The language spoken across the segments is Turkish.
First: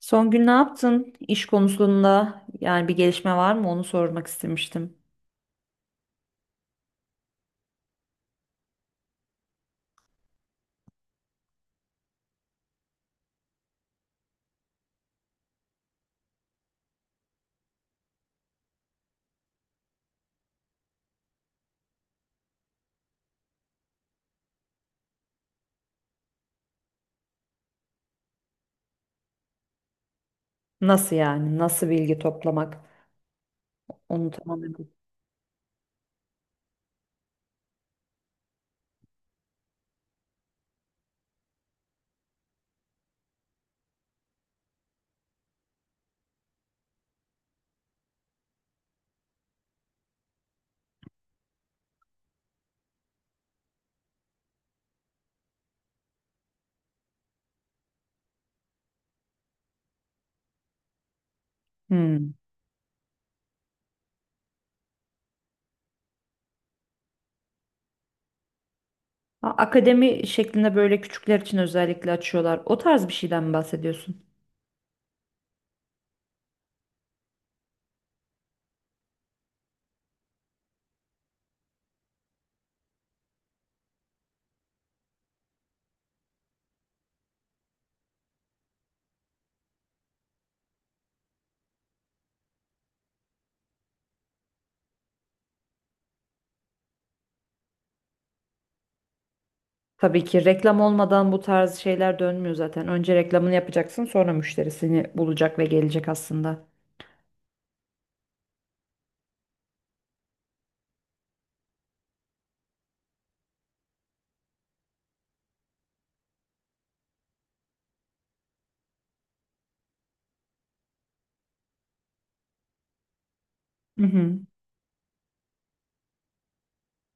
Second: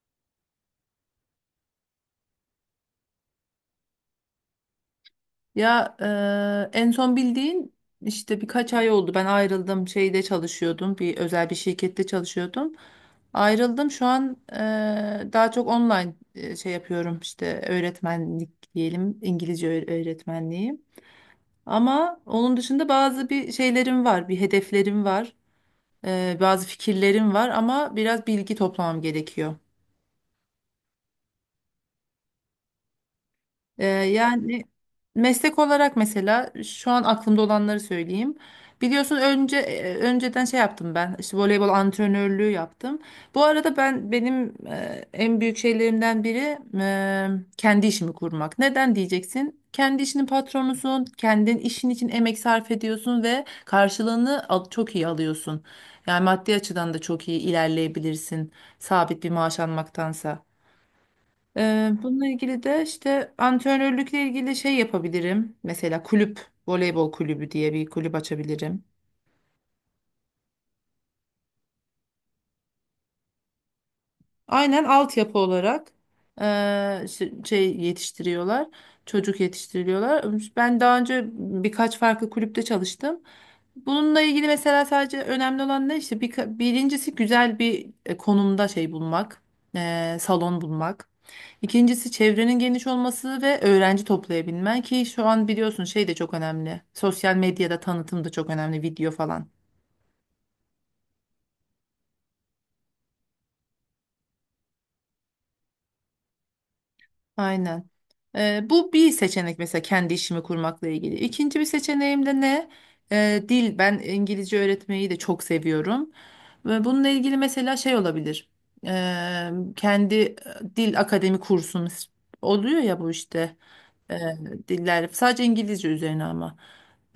Son gün ne yaptın? İş konusunda yani bir gelişme var mı? Onu sormak istemiştim. Ya en son bildiğin işte birkaç ay oldu. Ben ayrıldım. Şeyde çalışıyordum. Bir özel bir şirkette çalışıyordum. Ayrıldım. Şu an daha çok online şey yapıyorum. İşte öğretmenlik diyelim. İngilizce öğretmenliği. Ama onun dışında bazı bir şeylerim var. Bir hedeflerim var. Bazı fikirlerim var ama biraz bilgi toplamam gerekiyor. Nasıl yani? Nasıl bilgi toplamak? Onu Yani tamamen. meslek olarak mesela şu an aklımda olanları söyleyeyim. Biliyorsun önce önceden şey yaptım ben. İşte voleybol antrenörlüğü yaptım. Bu arada benim en büyük şeylerimden biri kendi işimi kurmak. Neden diyeceksin? Kendi işinin patronusun, kendin işin için emek sarf ediyorsun ve karşılığını çok iyi alıyorsun. Yani maddi açıdan da çok iyi ilerleyebilirsin sabit bir maaş almaktansa. Bununla Hmm. ilgili de işte antrenörlükle ilgili şey yapabilirim. Mesela kulüp, voleybol kulübü diye bir kulüp açabilirim. Akademi şeklinde böyle küçükler için özellikle açıyorlar. O tarz bir şeyden mi bahsediyorsun? Aynen altyapı olarak şey yetiştiriyorlar. Çocuk yetiştiriliyorlar. Ben daha önce birkaç farklı kulüpte çalıştım. Bununla ilgili mesela sadece önemli olan ne işte birincisi güzel bir konumda şey bulmak, salon bulmak. İkincisi çevrenin geniş olması ve öğrenci toplayabilmen ki şu an biliyorsun şey de çok önemli. Sosyal medyada tanıtım da çok önemli, video falan. Tabii ki reklam olmadan bu tarz şeyler dönmüyor zaten. Önce reklamını yapacaksın, sonra müşterisini bulacak ve gelecek aslında. Aynen. Bu bir seçenek mesela kendi işimi kurmakla ilgili. İkinci bir seçeneğim de ne? Dil. Ben İngilizce öğretmeyi de çok seviyorum. Ve bununla ilgili mesela şey olabilir. Ee, Kendi dil akademi kursumuz oluyor ya bu işte Hı e, hı, dillerle sadece İngilizce üzerine ama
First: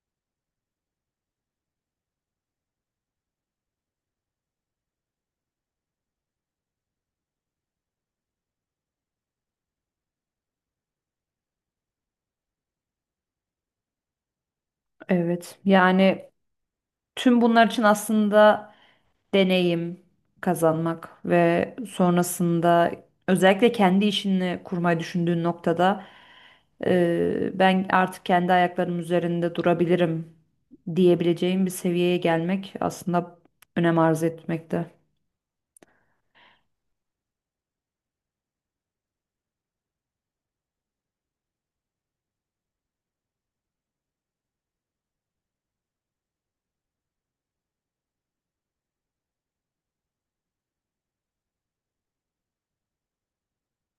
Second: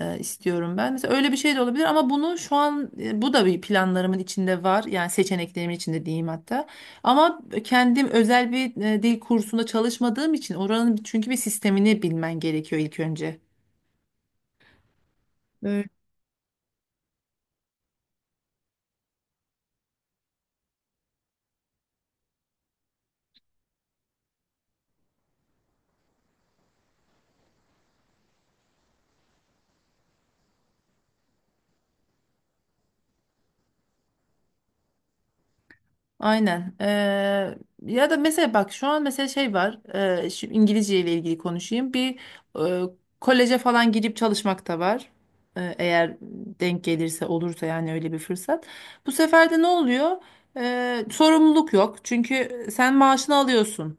istiyorum ben. Mesela öyle bir şey de olabilir ama bunu şu an bu da bir planlarımın içinde var. Yani seçeneklerimin içinde diyeyim hatta. Ama kendim özel bir dil kursunda çalışmadığım için oranın çünkü bir sistemini bilmen gerekiyor ilk önce. evet. Yani tüm bunlar için aslında deneyim kazanmak ve sonrasında özellikle kendi işini kurmayı düşündüğün noktada ben artık kendi ayaklarım üzerinde durabilirim diyebileceğim bir seviyeye gelmek aslında önem arz etmekte. Aynen. Ya da mesela bak şu an mesela şey var. Şu İngilizce ile ilgili konuşayım. Bir eee, koleje falan girip çalışmak da var. Eğer denk gelirse olursa yani öyle bir fırsat. Bu sefer de ne oluyor? Sorumluluk yok. Çünkü sen maaşını alıyorsun.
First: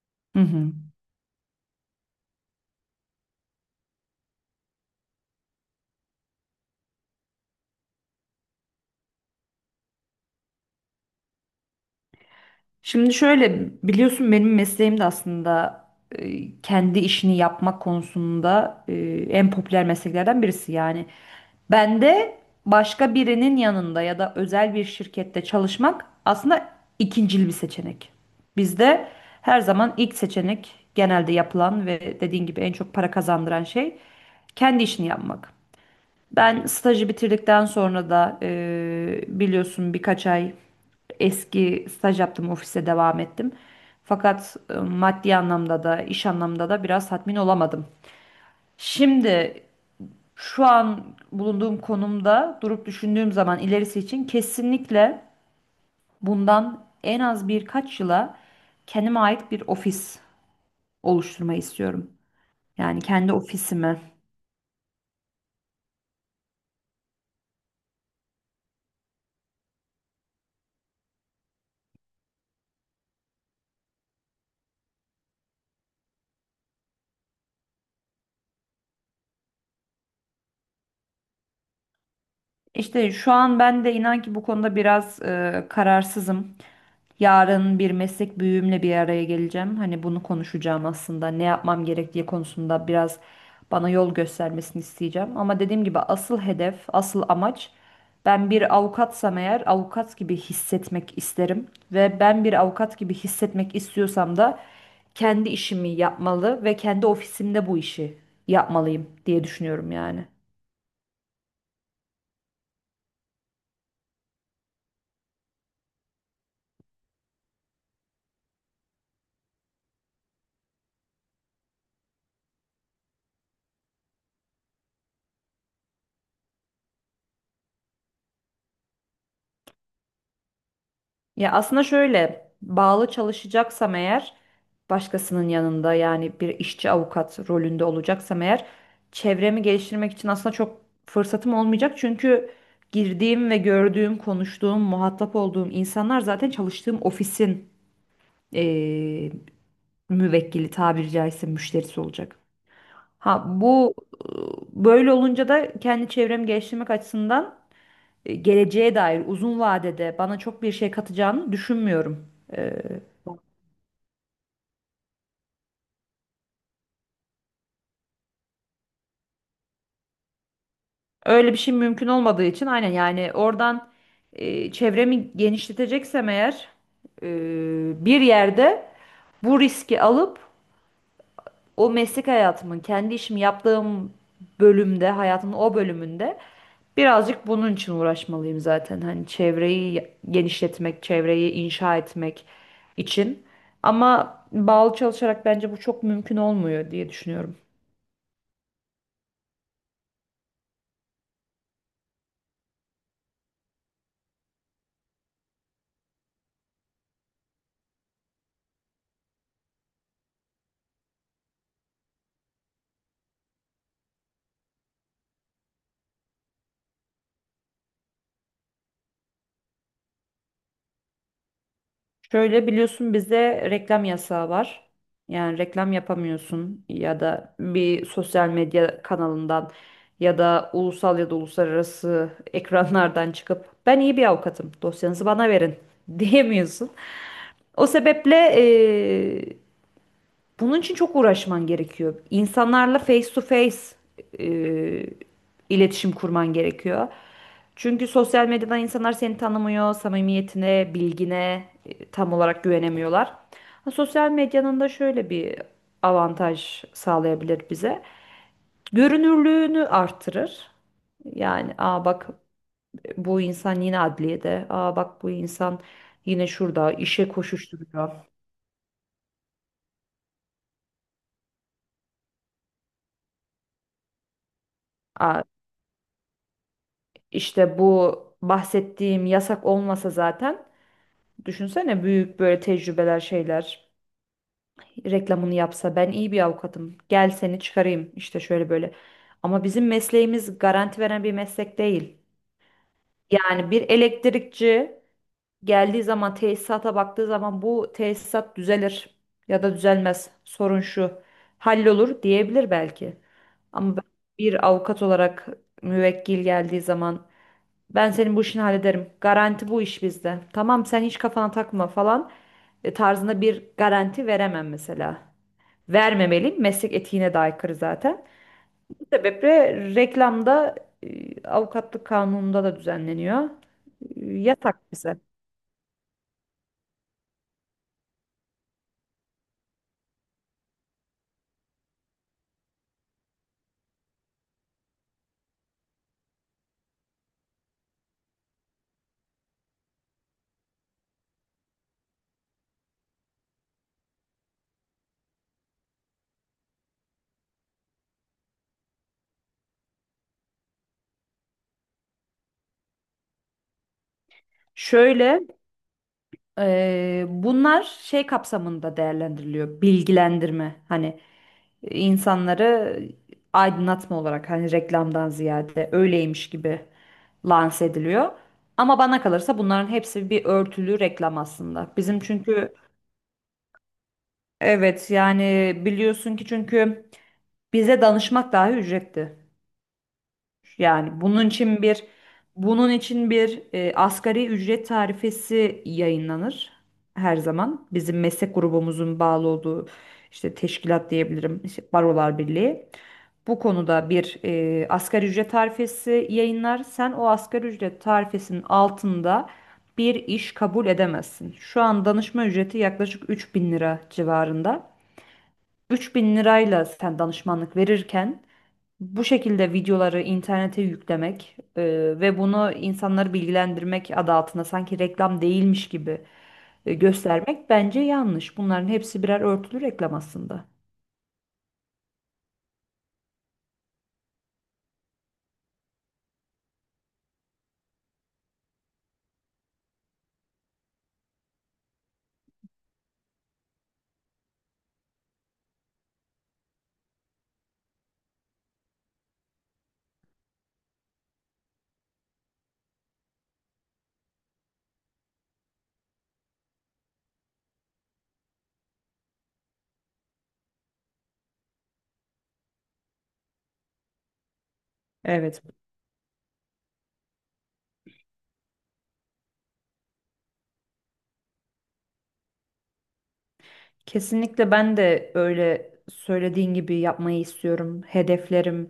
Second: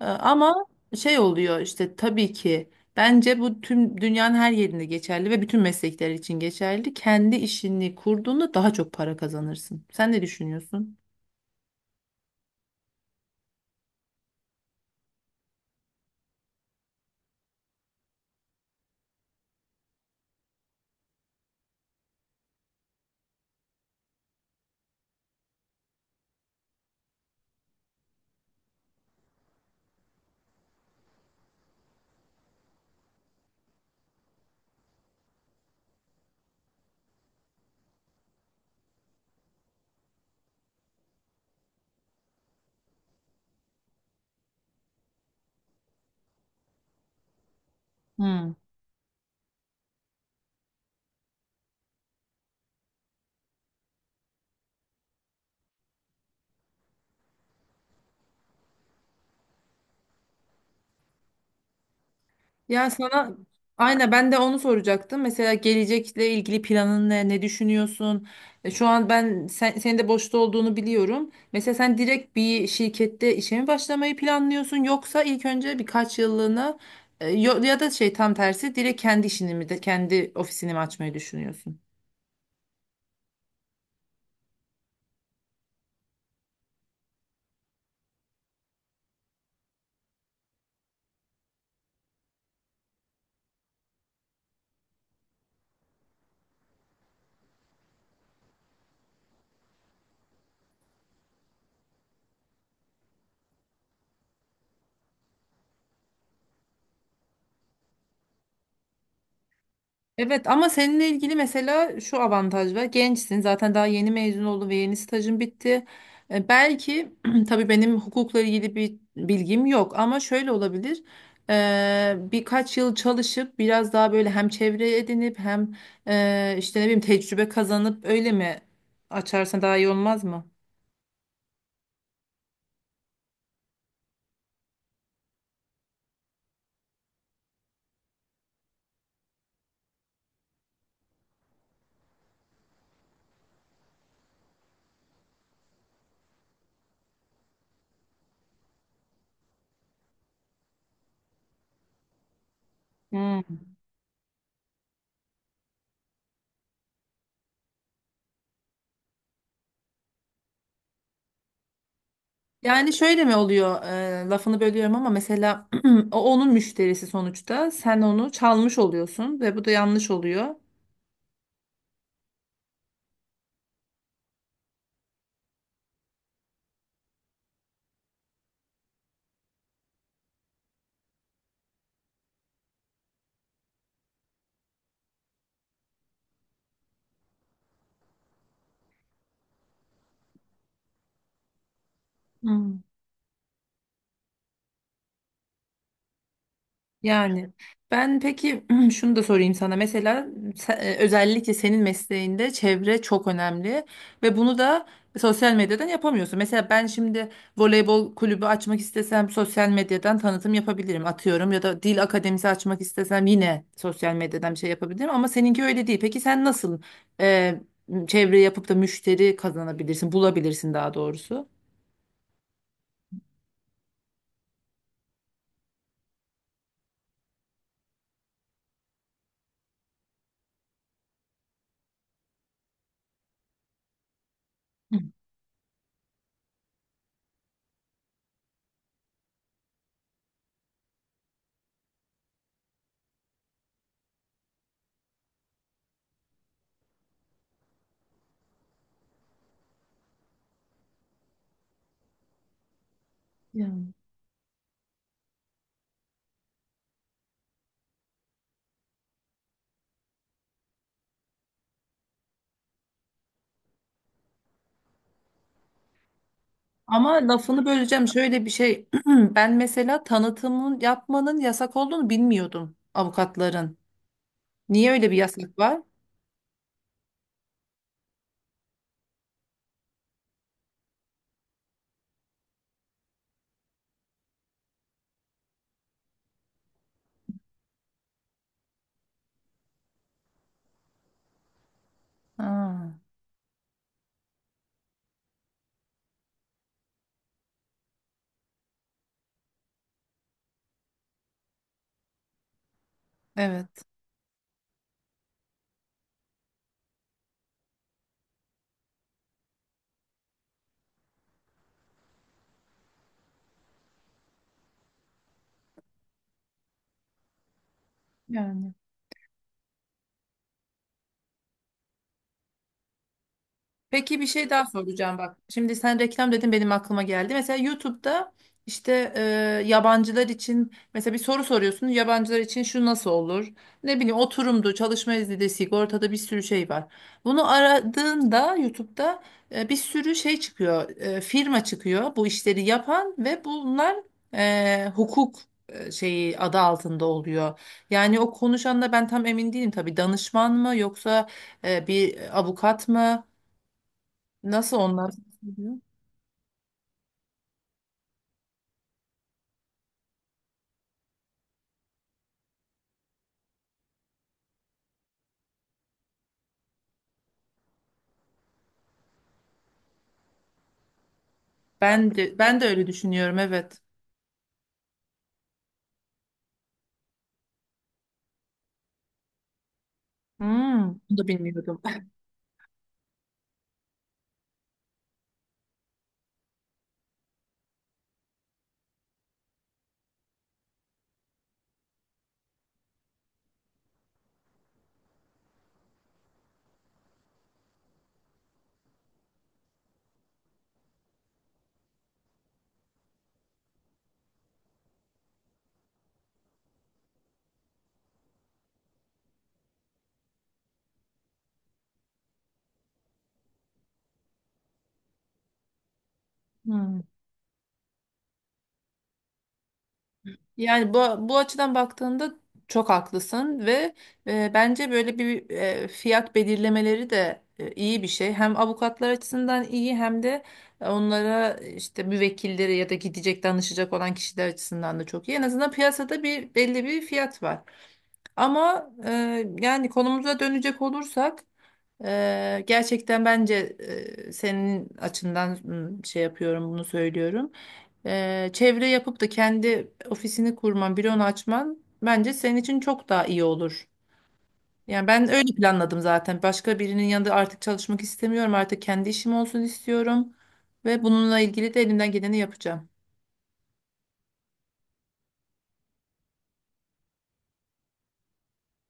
Hı Ama hı. şey oluyor işte tabii ki bence bu tüm dünyanın her yerinde geçerli ve bütün meslekler için geçerli. Kendi işini kurduğunda daha çok para kazanırsın. Sen ne düşünüyorsun? Şimdi şöyle biliyorsun benim mesleğim de aslında kendi işini yapmak konusunda en popüler mesleklerden birisi. Yani ben de başka birinin yanında ya da özel bir şirkette çalışmak aslında ikincil bir seçenek. Bizde her zaman ilk seçenek genelde yapılan ve dediğin gibi en çok para kazandıran şey kendi işini yapmak. Ben stajı bitirdikten sonra da biliyorsun birkaç ay eski staj yaptım, ofise devam ettim. Fakat maddi anlamda da iş anlamda da biraz tatmin olamadım. Hmm. Şimdi şu an bulunduğum konumda durup düşündüğüm zaman ilerisi için kesinlikle bundan en az birkaç yıla kendime ait bir ofis oluşturmayı istiyorum. Ya Yani kendi sana ofisimi. aynen ben de onu soracaktım. Mesela gelecekle ilgili planın ne, ne düşünüyorsun? Şu an senin de boşta olduğunu biliyorum. Mesela sen direkt bir şirkette işe mi başlamayı planlıyorsun yoksa ilk önce birkaç yıllığına ya da şey tam tersi direkt kendi işini mi kendi ofisini mi açmayı düşünüyorsun? İşte şu an ben de inan ki bu konuda biraz kararsızım. Yarın bir meslek büyüğümle bir araya geleceğim. Hani bunu konuşacağım aslında. Ne yapmam gerektiği konusunda biraz bana yol göstermesini isteyeceğim. Ama dediğim gibi asıl hedef, asıl amaç, ben bir avukatsam eğer avukat gibi hissetmek isterim. Ve ben bir avukat gibi hissetmek istiyorsam da kendi işimi yapmalı ve kendi ofisimde bu işi yapmalıyım diye düşünüyorum yani. Evet ama seninle ilgili mesela şu avantaj var. Gençsin zaten daha yeni mezun oldun ve yeni stajın bitti. Belki tabii benim hukukla ilgili bir bilgim yok ama şöyle olabilir. Birkaç yıl çalışıp biraz daha böyle hem çevre edinip hem işte ne bileyim tecrübe kazanıp öyle mi açarsan daha iyi olmaz mı? Ya aslında şöyle, bağlı çalışacaksam eğer, başkasının yanında yani bir işçi avukat rolünde olacaksam eğer, çevremi geliştirmek için aslında çok fırsatım olmayacak. Çünkü girdiğim ve gördüğüm, konuştuğum, muhatap olduğum insanlar zaten çalıştığım ofisin eee müvekkili, tabiri caizse müşterisi olacak. Ha Hmm. bu böyle olunca da kendi çevremi geliştirmek açısından geleceğe dair uzun vadede bana çok bir şey katacağını düşünmüyorum. Ee, Yani şöyle mi oluyor? Lafını bölüyorum ama mesela onun müşterisi sonuçta. Sen onu çalmış oluyorsun ve bu da yanlış oluyor. öyle bir şey mümkün olmadığı için aynen, yani oradan çevremi genişleteceksem eğer e, bir yerde bu riski alıp o meslek hayatımın, kendi işimi yaptığım bölümde, hayatımın o bölümünde birazcık bunun için uğraşmalıyım zaten. Hani çevreyi genişletmek, çevreyi inşa etmek için. Ama bağlı çalışarak bence bu çok mümkün olmuyor diye Yani düşünüyorum. ben peki şunu da sorayım sana. Mesela özellikle senin mesleğinde çevre çok önemli ve bunu da sosyal medyadan yapamıyorsun. Mesela ben şimdi voleybol kulübü açmak istesem sosyal medyadan tanıtım yapabilirim atıyorum ya da dil akademisi açmak istesem yine sosyal medyadan bir şey yapabilirim ama seninki öyle değil. Peki sen nasıl e, çevre yapıp da müşteri kazanabilirsin, bulabilirsin daha doğrusu? Şöyle, biliyorsun bizde reklam yasağı var. Yani reklam yapamıyorsun ya da bir sosyal medya kanalından ya da ulusal ya da uluslararası ekranlardan çıkıp "ben iyi bir avukatım, dosyanızı bana verin" diyemiyorsun. O sebeple bunun için çok uğraşman gerekiyor. İnsanlarla face to face e, iletişim kurman gerekiyor. Çünkü sosyal medyadan insanlar seni tanımıyor, samimiyetine, bilgine tam olarak güvenemiyorlar. Ha, sosyal medyanın da şöyle bir avantaj sağlayabilir bize. Görünürlüğünü artırır. Yani "aa bak bu insan yine adliyede, aa bak bu insan yine şurada Ama işe lafını böleceğim koşuşturuyor." şöyle bir şey. Ben mesela tanıtımın yapmanın yasak olduğunu bilmiyordum avukatların. Niye öyle bir yasak var? İşte bu bahsettiğim yasak olmasa zaten, düşünsene büyük böyle tecrübeler şeyler reklamını yapsa, "ben iyi bir avukatım, gel seni çıkarayım işte şöyle böyle." Ama bizim mesleğimiz garanti veren bir meslek değil. Ha, Yani bir elektrikçi geldiği zaman, tesisata baktığı zaman, bu tesisat düzelir ya da düzelmez, sorun şu, hallolur diyebilir belki. evet. Ama ben bir avukat olarak müvekkil geldiği zaman, ben senin bu işini hallederim. Garanti bu iş bizde. Tamam sen hiç kafana takma" falan tarzında bir garanti veremem mesela. Vermemeliyim. Meslek etiğine de aykırı zaten. Yani. Bu sebeple reklamda avukatlık kanununda da düzenleniyor. Peki bir şey daha Yasak soracağım bize. bak. Şimdi sen reklam dedin benim aklıma geldi. Mesela YouTube'da işte yabancılar için mesela bir soru soruyorsun. Yabancılar için şu nasıl olur? Ne bileyim oturumdu, çalışma izni sigortada bir sürü şey var. Bunu aradığında YouTube'da bir sürü şey çıkıyor. Firma çıkıyor bu işleri yapan ve bunlar hukuk şeyi adı altında oluyor. Yani o konuşanla ben tam emin değilim tabii danışman mı yoksa bir avukat mı? Nasıl onlar? Şöyle, bunlar şey kapsamında değerlendiriliyor. Bilgilendirme. Hani insanları aydınlatma olarak, hani reklamdan ziyade öyleymiş gibi lanse ediliyor. Ama bana kalırsa bunların hepsi bir örtülü reklam aslında. Ben Bizim de ben de çünkü, öyle düşünüyorum evet. evet, yani biliyorsun ki, çünkü bize danışmak dahi ücretli. Hmm, bunu Yani da bunun bilmiyordum. için bir, asgari ücret tarifesi yayınlanır her zaman. Bizim meslek grubumuzun bağlı olduğu işte teşkilat diyebilirim, işte Barolar Birliği. Bu konuda bir asgari ücret tarifesi yayınlar. Sen o asgari ücret tarifesinin altında bir iş kabul edemezsin. Şu an danışma ücreti yaklaşık 3.000 lira civarında. 3.000 lirayla sen danışmanlık verirken bu şekilde videoları internete yüklemek ve bunu insanları bilgilendirmek adı altında sanki reklam değilmiş gibi Hmm. göstermek bence yanlış. Bunların hepsi birer örtülü reklam aslında. Yani bu açıdan baktığında çok haklısın ve bence böyle bir fiyat belirlemeleri de iyi bir şey. Hem avukatlar açısından iyi hem de onlara işte müvekkilleri ya da gidecek danışacak olan kişiler açısından da çok iyi. En azından piyasada bir belli bir fiyat var. Ama yani konumuza dönecek olursak gerçekten bence senin açından şey yapıyorum bunu söylüyorum. Çevre yapıp da kendi ofisini kurman, büronu açman bence senin için çok daha iyi olur. Yani ben öyle Evet. planladım zaten. Başka birinin yanında artık çalışmak istemiyorum. Artık kendi işim olsun istiyorum ve bununla ilgili de elimden geleni yapacağım. Kesinlikle ben de öyle söylediğin gibi yapmayı istiyorum. Hedeflerim,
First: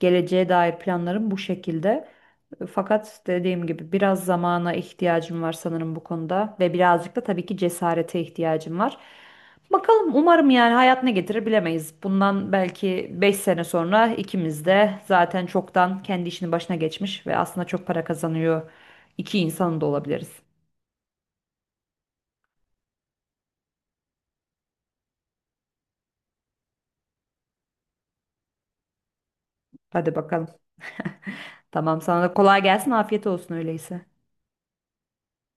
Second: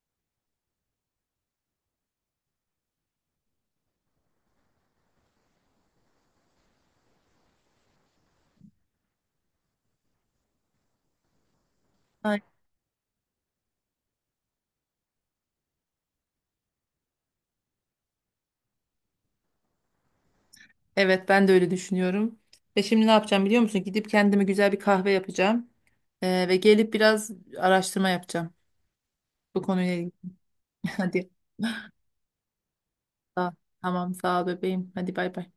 geleceğe dair planlarım bu şekilde. Fakat dediğim gibi biraz zamana ihtiyacım var sanırım bu konuda, ve birazcık da tabii ki cesarete ihtiyacım var. Bakalım, umarım, yani hayat ne getirir bilemeyiz. Bundan belki 5 sene sonra ikimiz de zaten çoktan kendi işinin başına geçmiş ve aslında çok para kazanıyor iki insanın da olabiliriz. Evet ben de öyle düşünüyorum. Ve şimdi ne yapacağım biliyor musun? Gidip kendime güzel bir kahve yapacağım. Ve gelip biraz araştırma yapacağım bu konuyla ilgili. Hadi bakalım. Hadi. Tamam sana da kolay gelsin, afiyet Sağ- olsun öyleyse. Tamam sağ ol bebeğim. Hadi bay bay.